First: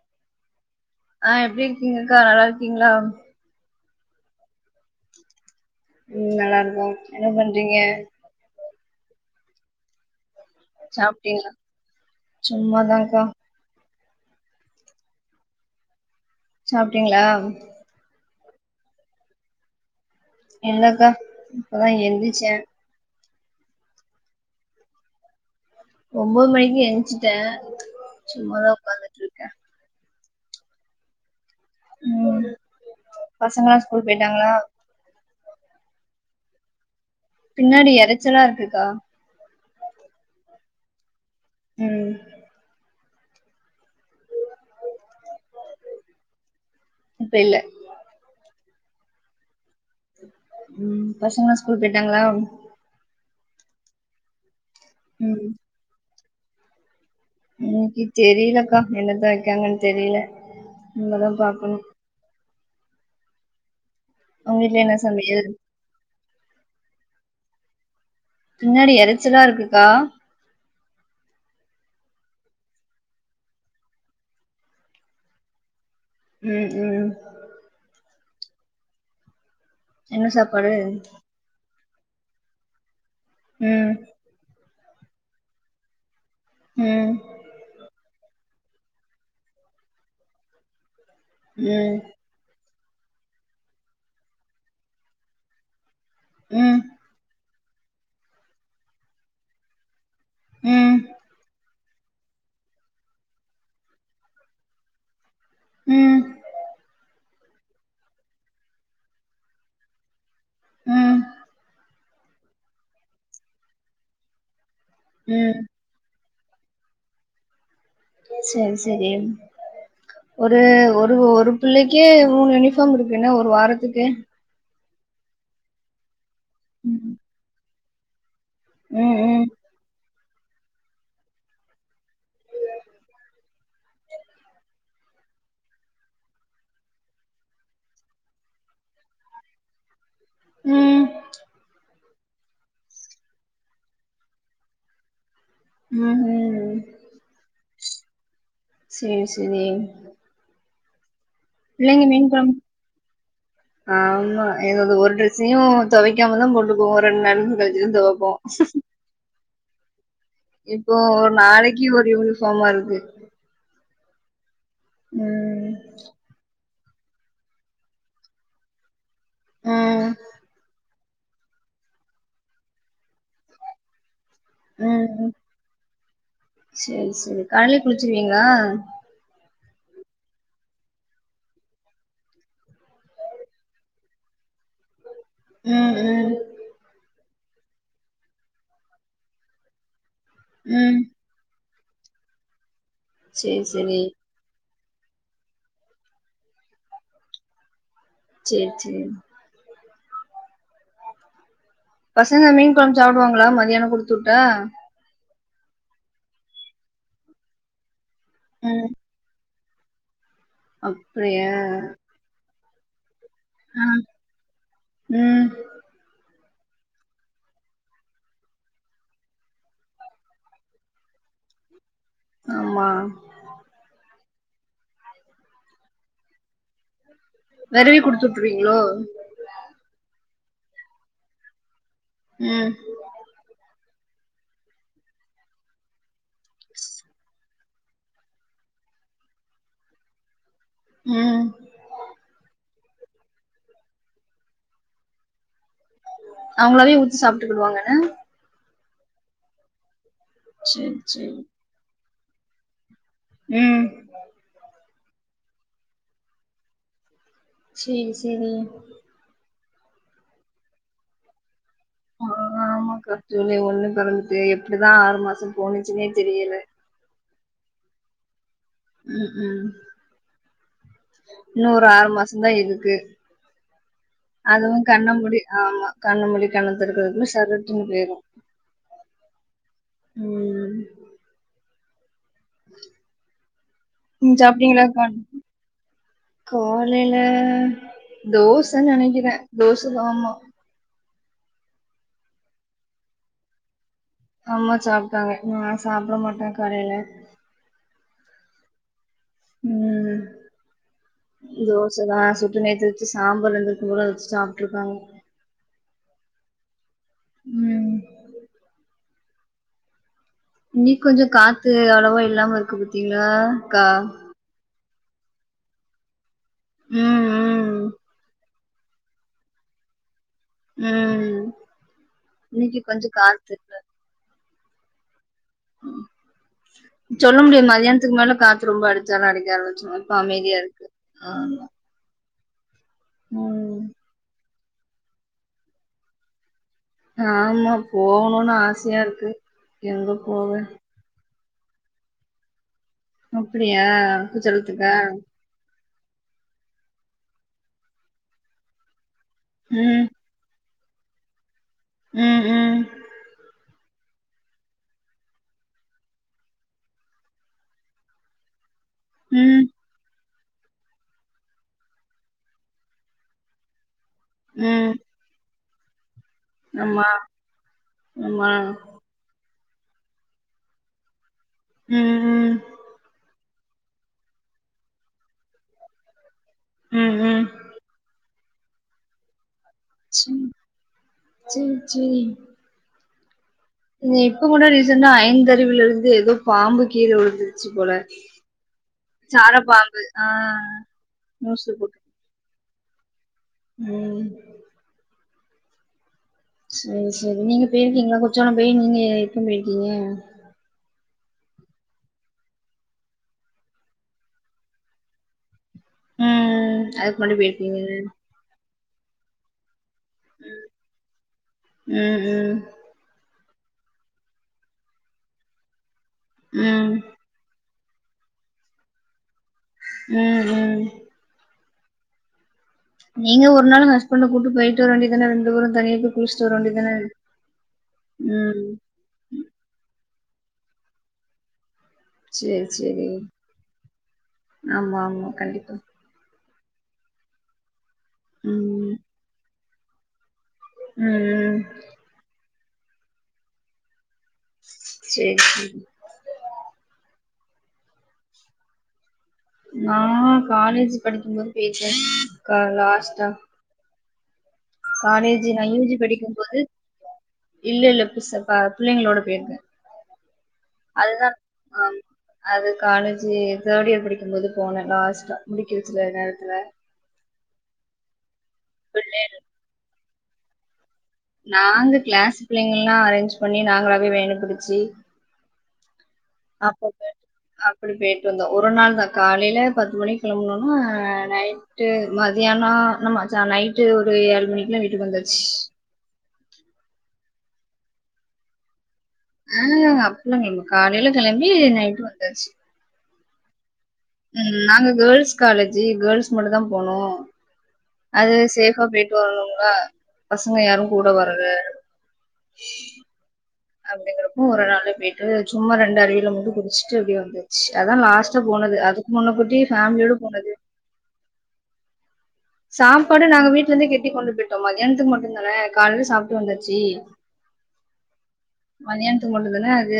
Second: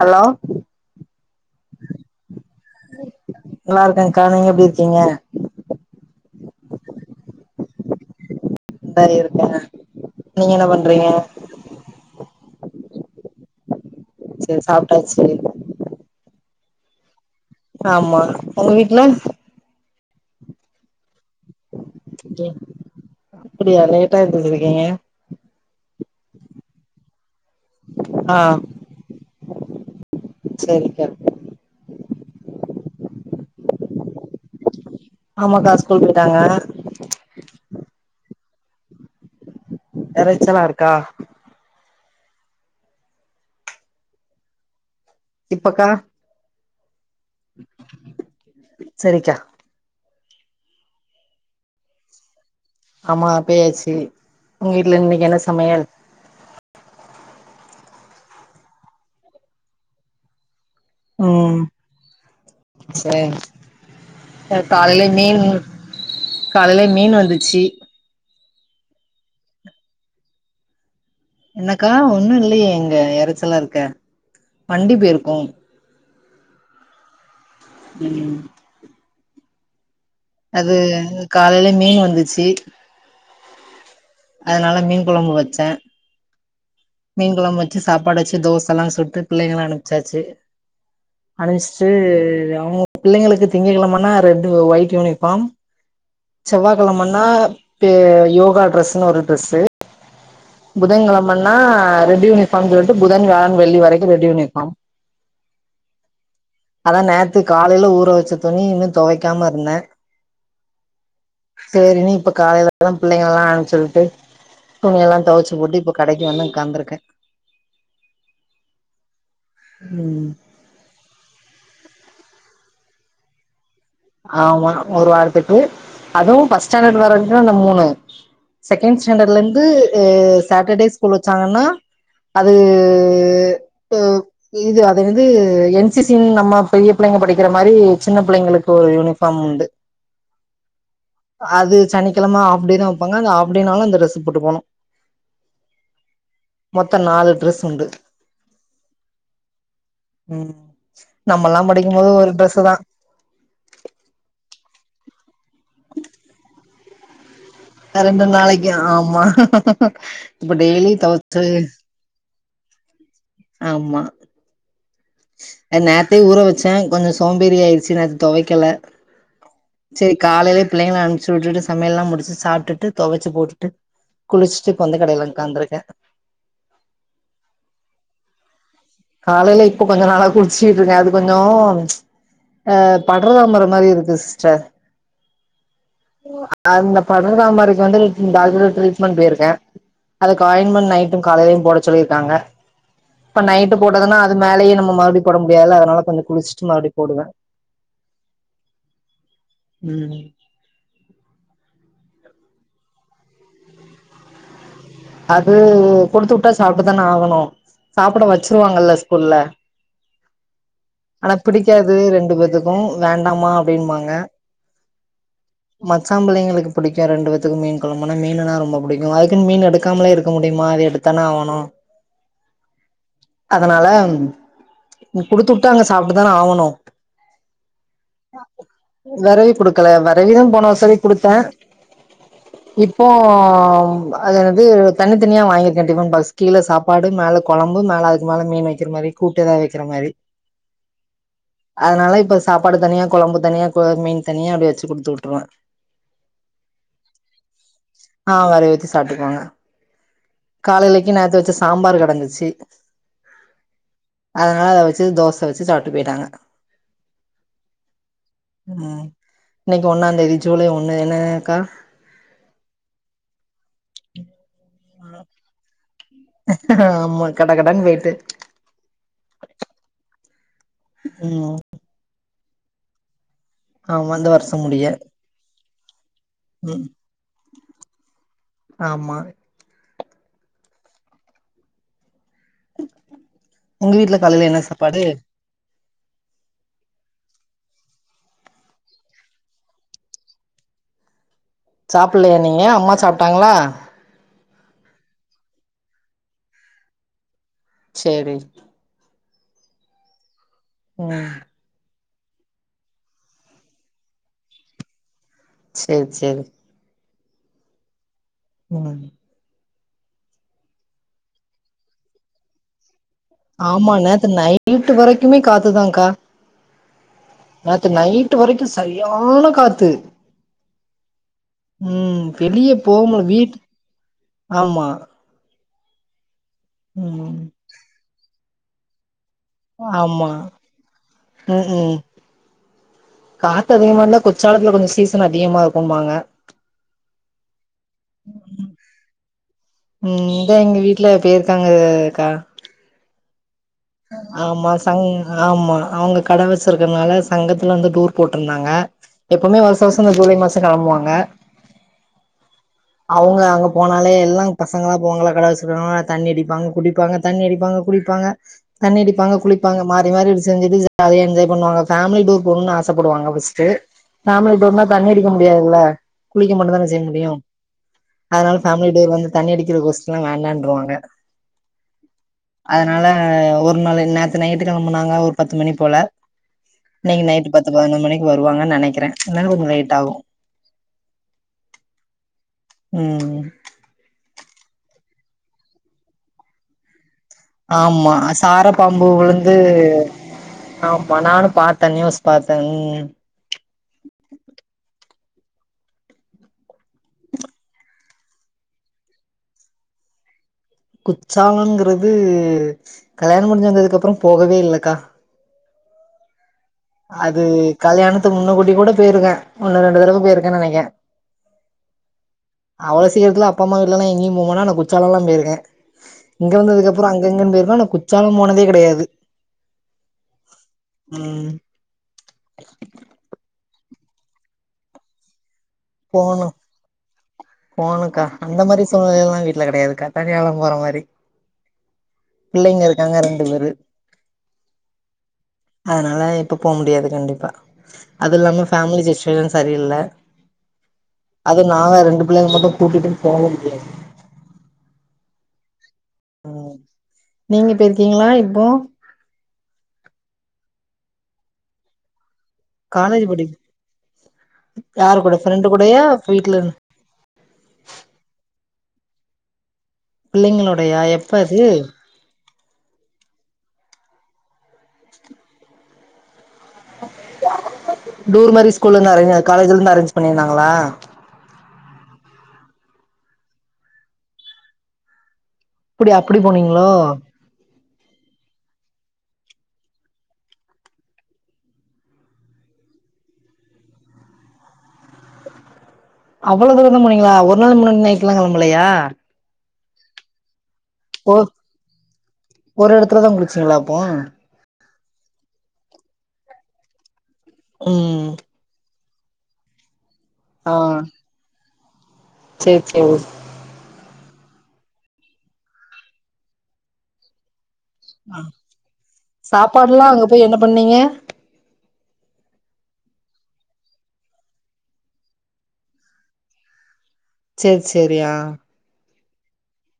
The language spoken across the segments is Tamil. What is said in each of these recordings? ஹலோ ஆ எப்டி இருக்கீங்கக்கா நல்லா இருக்கீங்ளா நல்லா இருக்கேக்கா நீங்க எப்டி இருக்கீங்க ம் நல்லா இருக்கோம் என்ன பண்றீங்க பாரி இருக்கே நீங்க என்ன பண்றீங்க சாப்டீங்ளா சும்மாதா கா சே சாப்டாச்சு சாப்டீங்ளா ஆமா உங்க வீட்ல என்னக்கா இப்ப தா எந்திச்சே அப்டியா லேட்டா எந்துச்சிருக்கீங்க ஒம்போது மணிக்கி எஞ்சுட்டே சும்மாதா உக்காந்துட்ருக்கே சேரி கா ம் பசங்கலா ஸ்கூல்க்கு போயிட்டாங்ளா ஆமாக்கா ஸ்கூல் போயிட்டாங்க பின்னாடி இறச்சலா இருக்குக்கா இறைச்சலா இருக்கா ம் இப்பக்கா இப்ப இல்ல சேரிக்கா ம் பசங்கலா ஸ்கூல்க்கு போயிட்டாங்ளா ஆமா பேயாச்சு உங்க வீட்ல இன்னைக்கு என்ன ம் சமையல் இன்னைக்கு தெரிலக்கா என்னத்த வக்காங்கன் தெரில இன்மதா பாக்கணு சே நா உங்க வீட்ல என்ன காலைல சமையல் மீனு காலைல மீன் வந்துச்சு பின்னாடி இறைச்சலா இருக்குக்கா என்னக்கா ஒன்னு இல்லையே எங்க இறைச்சலா இருக்க வண்டி பேயிருக்கு ம் ஹும் ம் என்ன சாப்பாடு அது இ காலைல மீன் வந்துச்சு ம் அதனால மீன் கொழம்பு வச்சே ம் மீன் கொழம்பு வச்சு சாப்பாடு வச்சு தோச லா சுட்டு பிள்ளைங்களா அனுப்சாச்சு அனுப்ச்சிட்டு ம் அவங்க பிள்ளைங்களுக் திங்க கிழமன்னா ரெட்டு ஒயிட் யூனிஃபார்ம் ம் செவ்வாகிழமன்னா யோகா ட்ரெஸ்ன்னு ஒரு ட்ரெஸ்ஸு ம் புதங்கழம்மண்ணா ரெட் யூனிஃபார்ம் சொல்லிட்டு புதன் வியாழன் வெள்ளி வரைக் ரெட் யூனிஃபார்ம் ம் அதா நேத்து காலையில ஊற வச்ச துணி இன்னு துவைக்காம இருந்த ம் செரி நீ இப்ப காலையில தா பிள்ளைங்கலா அனுப்புச்சுவிட்டு துணி எல்லா ம் துவைச்சு போட்டு இப்ப கடைக்கு வந்து உ்க்காந்துருக்கே சரி சரி ம் ஒரு ஒரு பிள்ளைக்கே மூணு யூனிஃபார்ம் இருக்குன்ன ஒரு வாரத்துக் ஆமா ஒரு வாரத்துக்கு அதுவு ஃபர்ஸ்ட் ஸ்டாண்டர்ட் வரக்குதா இந்த மூணு செகண்ட் ம் ஸ்டாண்டர்ட்ல ம் இருந்து சாட்டர்டே ஸ்கூல் வச்சாங்கன்னா அது இது அது என்னது என் சி சி னு நம்ம பெரிய பிள்ளை படிக்கிற மாரி சின்ன பிள்ளைங்களுக் ஒரு யூனிஃபார்ம் உண்டு ம் அது சனி கிழம ஆப்டே தா வைப்பாங்க அந்த ஆப்டேனாலு அந்த டிரஸ் போட்டு போனு ம் ம் மொத்த நாலு டிரெஸ் உண்டு சரி சரி நம்ம எல்லா படிக்கு பிள்ளைங்க போது மீன் ஒரு கொழம்பு ட்ரெஸ்சு தா ஆமா என்னோட ஒரு ட்ரெஸ்ஸையு துவைக்காமதா போட்டுபோவோ ஒரு ரெண்டு நா ரெண்டு நாளைக்கு ஆமா இப்ப டெய்லி இப்போ ஒரு தொவச்சு நாளைக்கு ஒரு யூனிஃபார்மா இருக்கு ஆமா ம் நேத்தே ஊற வ ச கொஞ்ச சோம்பேறி ஆயிடுச்சு நேத்து துவைக்கல ம் சரி காலையிலயே பிள்ளைகள அனு ச்சு சுட்டுட்டு சமையல்லா முடிச்சு சாப்ட்டுட்டு துவச்சு போட்டுட்டு குளிச்சுட்டு இப்ப வந்து உம் கடையில ம் உக்காந்துருக்கே சரி சரி காலைல குளிச்சிருவீங்களா காலையில இப்ப கொஞ்ச நாளா குளிச்சிட்டு இருக்கே அது கொஞ்ச அ படர்தாமர மாரி இருக்கு சிஸ்டர் ம் ம் அந்த படர்தாமரிக்கு வந்து டாக்டர் ட்ரீட்மெண்ட் போயிருக்க அதுக்கு ஆயின்மண்ட் ம் நைட்டு காலையிலயு போட சொல்லியிருக்காங்க செரி ட்டு போட்டதுன்னா அது மேலேயே நம்ம மறுபடி போட முடியாது அதனால கொஞ்ச குளிச்சுட்டு மறுபடி போடுவே செரி செரி உம் பசங்க மீன் குழம்பு சாப்பிடுவாங்களா மதியான கொடுத்து விட்ட அது கொடுத்து விட்டா சாப்பிட்டுதான ஆகணு சாப்பிட ம் வச்சிருவாங்கல்ல ஸ்கூல்ல ஆனா அப்டியா பிடிக்காது ரெண்டு பேத்துக்கு வேண் டமா ஆ அப்டினுபாங்க ம் மச்சாம் பிள்ளைங்களுக் பிடிக்கு ரெண்டு பேத்துக்கு மீன் குழம்புனா மீனுனா ரொம்ப பிடிக்கு அதுக்கு மீன் எடு எடுக்காமலே இருக்க முடியுமா அது எடுத்தான ஆகணு ஆமா அதனால கொடுத்து விட்டா அங்க சாப்ட்டுதான ஆவணு வெரவி குடுத்து வுட்ருவீங்களோ விரவி கொடுக்கல வற விரவி தா போன வருஷவரை கொடுத்த ம் இப்போ அது இது தனித்தனியா வாங்கிருக்கே டிபன் பாக்ஸ் கீழ சாப்பாடு மேல குழம்பு மேல அதுக்கு மேல மீன் வைக்கிற மாரி கூட்டு எதா வைக்கிற மாரி ம் அதனால இப்ப சாப் பாடு தனியா குழம்பு தனியா மீன் தனியா அப்படி வச்சு கொடுத்து விட்டுருவ அவங்களாவே ஊத்தி சாப்ட்டுகிடுவாங்கன சாப்ட்டுக்குவாங்க சேரி காலையிலைக் சேரி நேத்த வச்ச சாம்பார் கிடந்துச்சு ம் அதனால அத வச் சு தோச வச்சு சாப்ட்டு போயிட்டாங்க சேரி சேரி ம் இன்னைக்கு ஒன்னாந் தேதி ஜூலை ஒன்னு என்னங்கக்கா ஆ ஆமாக்கா ஜூலை ஒண்ணு பெறந்து எப்டிதா ஆறு மாசோ போனுச்சுன்னே தெரியல கடகடனு போய்ட்டு ம் ம் உம் ந்தா இதுக்கு ஆமா இந்த வருஷம் அதுவு முடிய கண்ணமூடி ஆமா கண்ணமூடி ம் கண்ணதெறக்கறதுக்குல்ல சரட்டுன்னு போயிரு ஆமா உம் உங்க வீட்ல [inaudible] காலையில என்ன சாப்பாடு சாப்டிங்களாகா காலேல தோசனு நெனைக்கிற தோச ஆமா சாப்பல்லையா நீங்க அம்மா சாப்ட்டாங்களா அம்மா சாப்ட்டாங்க நா சாப்ட மாட்ட கடைல சேரி உம் உம் சூடா சுட்டு நேத்து வச்ச சாம்பார் இருந்தது கூட அத வச்சு சாப்ட்டு இருக்காங்க சேரி சேரி உம் உம் இன்னிக்கி கொஞ்சோ காத்து அவ்வளவா இல்லாம இருக்கு பாத்தீங்களா அக்கா ஆமா நேத்து நை வரைக்குமே காத்துதாகா ம் ம் ராத்திரி நைட்டு வரைக்கு சரியான காத்து ம் உம் வெளிய இன்னிக்கு போ கொஞ்சோ காத்து வீட்டு இல்ல ஆமா ம் சொல்ல முடியாது மதியானத்துக்கு மேல காத்து ரொம்ப அ அடிச்சாலு அடிக்க ஆரம்பிச்சு இப்ப ஆமா அமைதியா இருக்கு ஆமா ம் ம் காத்து ம் அதிகமா இருந்தா கொச்சாலத்துல கொஞ்சோ சீசன் அதிகமா இருக்கும்பாங்க ஆமா போவணும்னு ஆசயா இருக்கு எங்க போவ இருக்காங்கக்கா அப்டியா ஆமா குற்றாலத்துக்கா சங் ஆமா அவுங்க கட வச்சிருக்கறதுனால சங்கத்துலந்து டோர் போட்ருந்தாங்க எப்பமே வருஷ வருஷோ இந்த ஜூலை மா கெளம்புவாங்க உம் உம் அவங்க அங்க போனாலே எல்லா பசங்களா போவாங்களா கடவெச்சுறவங்க தண்ணி அடிப்பாங்க குடிப்பாங்க தண்ணி அடிப்பாங்க குடிப்பாங்க தண்ணி அடிப்பாங்க ம் குளிப்பாங்க மாறி மாறி செஞ்சுட்டு ஜாலியா என்ஜாய் பண்ணுவாங்க ஃபேமிலி டூர் போணுனு ஆசப்படுவாங்க ஃபர்ஸ்ட்டு ஃபேமிலி டூர்ன்னா ம் தண்ணி அடிக்க முடியாதுல்ல குளிக்க மட்டு தான செய்ய ஆமா முடியு ஆமா அதனால ஃபேமிலிய டூர் வந்து தண்ணி அடிக் கோஷ்டில்லா வேண்டாருவாங்க ம் ம் அதனால ஒரு நாள் நேத்து நைட்டு கெளம்புனாங்க ஒரு பத்து மணி போல ம் இன்னைக்கு ம் நைட்டு பத்து பதினொரு மணிக் வருவாங்கனு நெனக்கிற சேரி சேரி சேரி உம் இப்பகூட ரீசண்டா ஐந்தருவில இருந்து எதோ பாம்பு கீழ விழுந் ஆமா சார பாம்பு சார உழுந்து பாம்பு ஆ ஆமா நானு பாத்த நியூஸ் பாத் தங் உம் சேரி சேரி நீங்க பேயிருக்கீங்களா குற்றாளம் பேயி நீங்க எப்ப பேயிருக்கீங்க குற்றாலங்கிறது கல்யாணம் முடிஞ்சு வந்ததுக்கு அப்றோ போகவே இல்லக்கா ம் அதுக்கு முன்னாடி அது போயிருக்கீங்க கல்யாணத்து முன்ன கூட்டி கூட போயிருக்கேன் ஒன்னு ரெண்டு தடவ போய்ருக்கேனு நெனக்கிற ம் ம் அவ்ளோ சீக்கிரத்தில அப் அப்ப அம்மா வீட்லலாம் எங்கயும் போமாட்டே ஆனா குற்றாலலாம் போய்ருக்கே இங்க ம் வந்ததுக்கப்புறம் அங்கு இங்கு போய்ருக்கே ஆனா குற்றாலம் போனதே கடையாது உம் உம் நீங்க ஒரு நாள் ஹஸ்பண்ட கூட்டு போயிட்டு வர வேண்டியதான ரெண்டு பேரும் தனியா போய் குளிச்சுட்டு போணும் வர வேண்டியதானே போணுக்கா அந்த ம் மாரி சூழ்நிலைல்லா வீட்ல கிடையாதுக்கா தனியா தா போற மாரி சரி பிள்ளைங்க சரி இருக்காங்க ரெண்டு பேரு ஆமா ஆமா கண்டிப்பா அதனால இப் இப்ப போ முடியாது கண்டிப்பா அதுல்லாம ம் ம் ஃபேமிலி சுச்சுவேஷன் சரியில்ல ம் அது நாங்க ரெண்டு பிள்ளைங்க மட்டும் கூட்டிட்டு போக முடியாது சேரி சேரி ம் நீங்க போயிருக்கீங்ளா இப்போ நா காலேஜ் படிக்கும்போது போய்ருக்கேன்க்கா காலேஜ் லாஸ்ட்டா படி யாரு கூட காலேஜி நா ஃப்ரெண்டு யூஜி கூடயா வீட்ல படிக்கும்போது இல்லல்ல புசப் பார் பிள்ளைங்களோட போய்ருக்கே பிள்ளைங்களோடையா எப்ப அது ஆமா அது காலேஜ் தர்ட் இயர் படிக்கும்போது போனே லாஸ்ட்டா முடிக்கிற சில நேரத்தில டூர் மாரி ஸ்கூல்லருந்து பிள்ளைகள் மாரி காலேஜ்லருந்து அரேஞ்ச் பண்ணிருந்தாகங்ளா நாங்க கிளாஸ் பிள்ளைங்க எல்லாம் அரேஞ்ச் பண்ணி நாங்களாவே வேன பிடுச்சு அப்டி அப்டி போனீங்களோ அப்ப போய் அப்டி போயிட்டு வந்தோம் ஒரு நாள் தா காலையில பத்து மணி கிளம்புனோமா நைட்டு மதியானம் ஆமா நைட்டு ஒரு ஒரு ஏழு மணிக்குலாம் வீட்டுக்கு வந்தாச்சு அவ்வளவு தூரம் போனீங்களா ஒரு நாள் முன்னாடி நைட்லாம் களம்பலையா ஆஹ் அப்டில்லா இல்ல காலைல கெளம்பி நைட்டு வந்தாச்சு அப்ரதா குளிச்சிங்களா ம் நாங்க கேர்ள்ஸ் காலேஜி கேர்ள்ஸ் மட்டும் தா போனோம் ம் அது சேஃபா பேயிட்டு வரணும்ல பசங்க ஆ யாரும் கூட வரல சேரி சேரி அப்டிங்கறப்போ ஒரு நாளு போயிட்டு சும்மா ரெண்டு அருவில மட்டு குளிச்சிட்டு அப்டியே வந்தாச்சு அதான் லாஸ்ட்டா போனது அதுக்கு முன்னக்கூட்டி சாப்பாடுலா ஃபேமிலியோட அங்க போய் போனது என்ன பண்ணீங்க சாப்பாடு நாங்க வீட்லருந்தே கட்டி கொண்டு போயிட்டோம் மதியானத்துக்கு மட்டுந் தானே காலையில சாப்ட்டு வந்தாச்சு சேரி சேரி ஆஹ் இது மட்டுந்தான அது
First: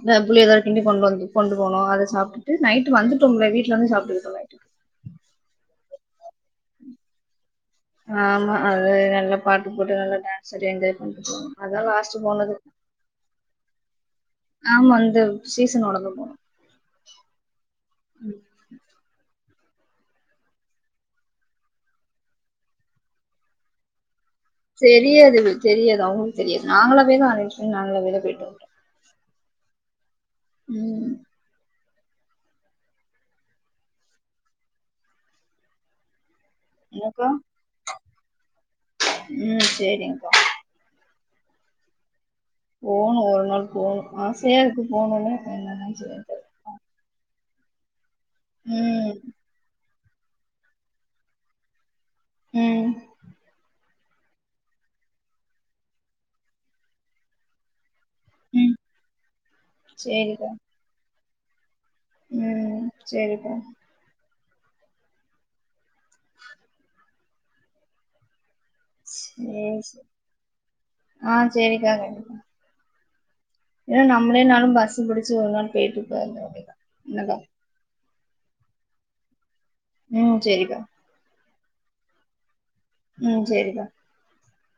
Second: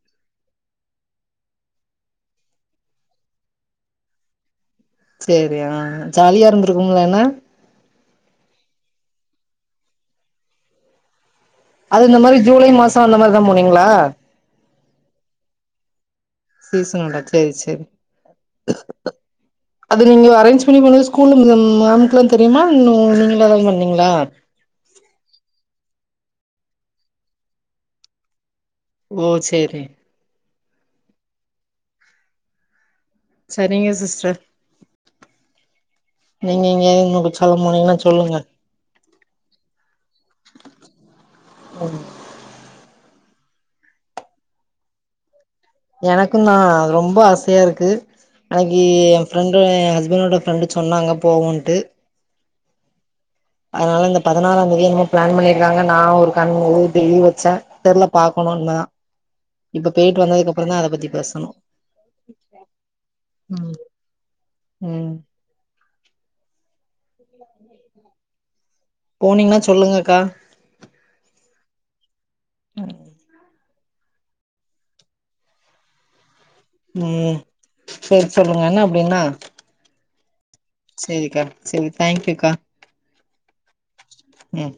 இந்த புளியோதர கிண்டி கொண்டு வந்து கொண்டு போனோ அத சாப்டுட்டு நைட்டு வந்துட்டோம்ல வீட்ல வந்து சாப்ட்டுக்கிட்டோம நைட்டுக்கு சேரி ஆஹ் ஜாலியா இருந்திருக்கும்ல என்ன ஆமா அது நல்லா பாட்டு போட்டு நல்லா டான்ஸ் ஆடி என்ஜாய் பண்ட்டு போனோ அதா அது லாஸ்ட் இந்த மாதிரி போனது ஜூலை மாசம் அந்த மாரிதான் போனீங்களா ஆமா இந்த சீசனோடதான் போனோ சீசனோட சேரி சேரி அது நீங்க அரேஞ்ச் பண்ணி போனது ஸ்கூல்ல இருந்த மேம்க்கலாம் தெரியுமா இல்ல நீங்களாத போனீங்களா தெரியாது தெரியாது அவுங்களுக்கு தெரியாது நாங்களாவேதான் அரேஞ்ச் பண்ணி நாங்களாவேதா போயிட்டு வந்தோ ஓ சேரி உம் சரிங்க சிஸ்டர் நீங்க இங்கேயாது இனிமே உனக்கா குற்றாலோ போனீங்கனா சொல்லுங்க ம் சேரிங்க்கா ஆ போணு ஒரு நாள் போணு ஆசையா இருக்கு போணூனு எனக்கும்தா ரொம்ப ஆசயா இருக்கு அன்னக்கி ஏ ஃப்ரெண்டு ஹஸ் இவனோட ஃப்ரெண்டு சொன்னாங்க போவோன்ட்டு ம் அதனால இந்த பதனாறா தேதி என்னமோ ப்ளான் பண்ணிருக்காங்க நா ஒரு கண் முழு லீவ் வச்சே தெர்ல ம் பாக்கணுனா இப்ப பேய்ட்டு சேரிக்கா வந்ததுக்கப்றோதா அத பத்தி பேசணு ம் செரிப்பா ம் ம் போனீங்கன்னா செர் செ சொல்லுங்கக்கா ஆ செரிக்காக ஏனா நம்ளேனாலு பஸ் புடிச்சு ஒரு நாள் பேய்ட்டுந்தோ ம் செரி சொல்லுங்க என்னா அப்டின்னா ம் செரி செரிக்கா செரி தேங்க்யூக்கா ம் செரிக்கா ம்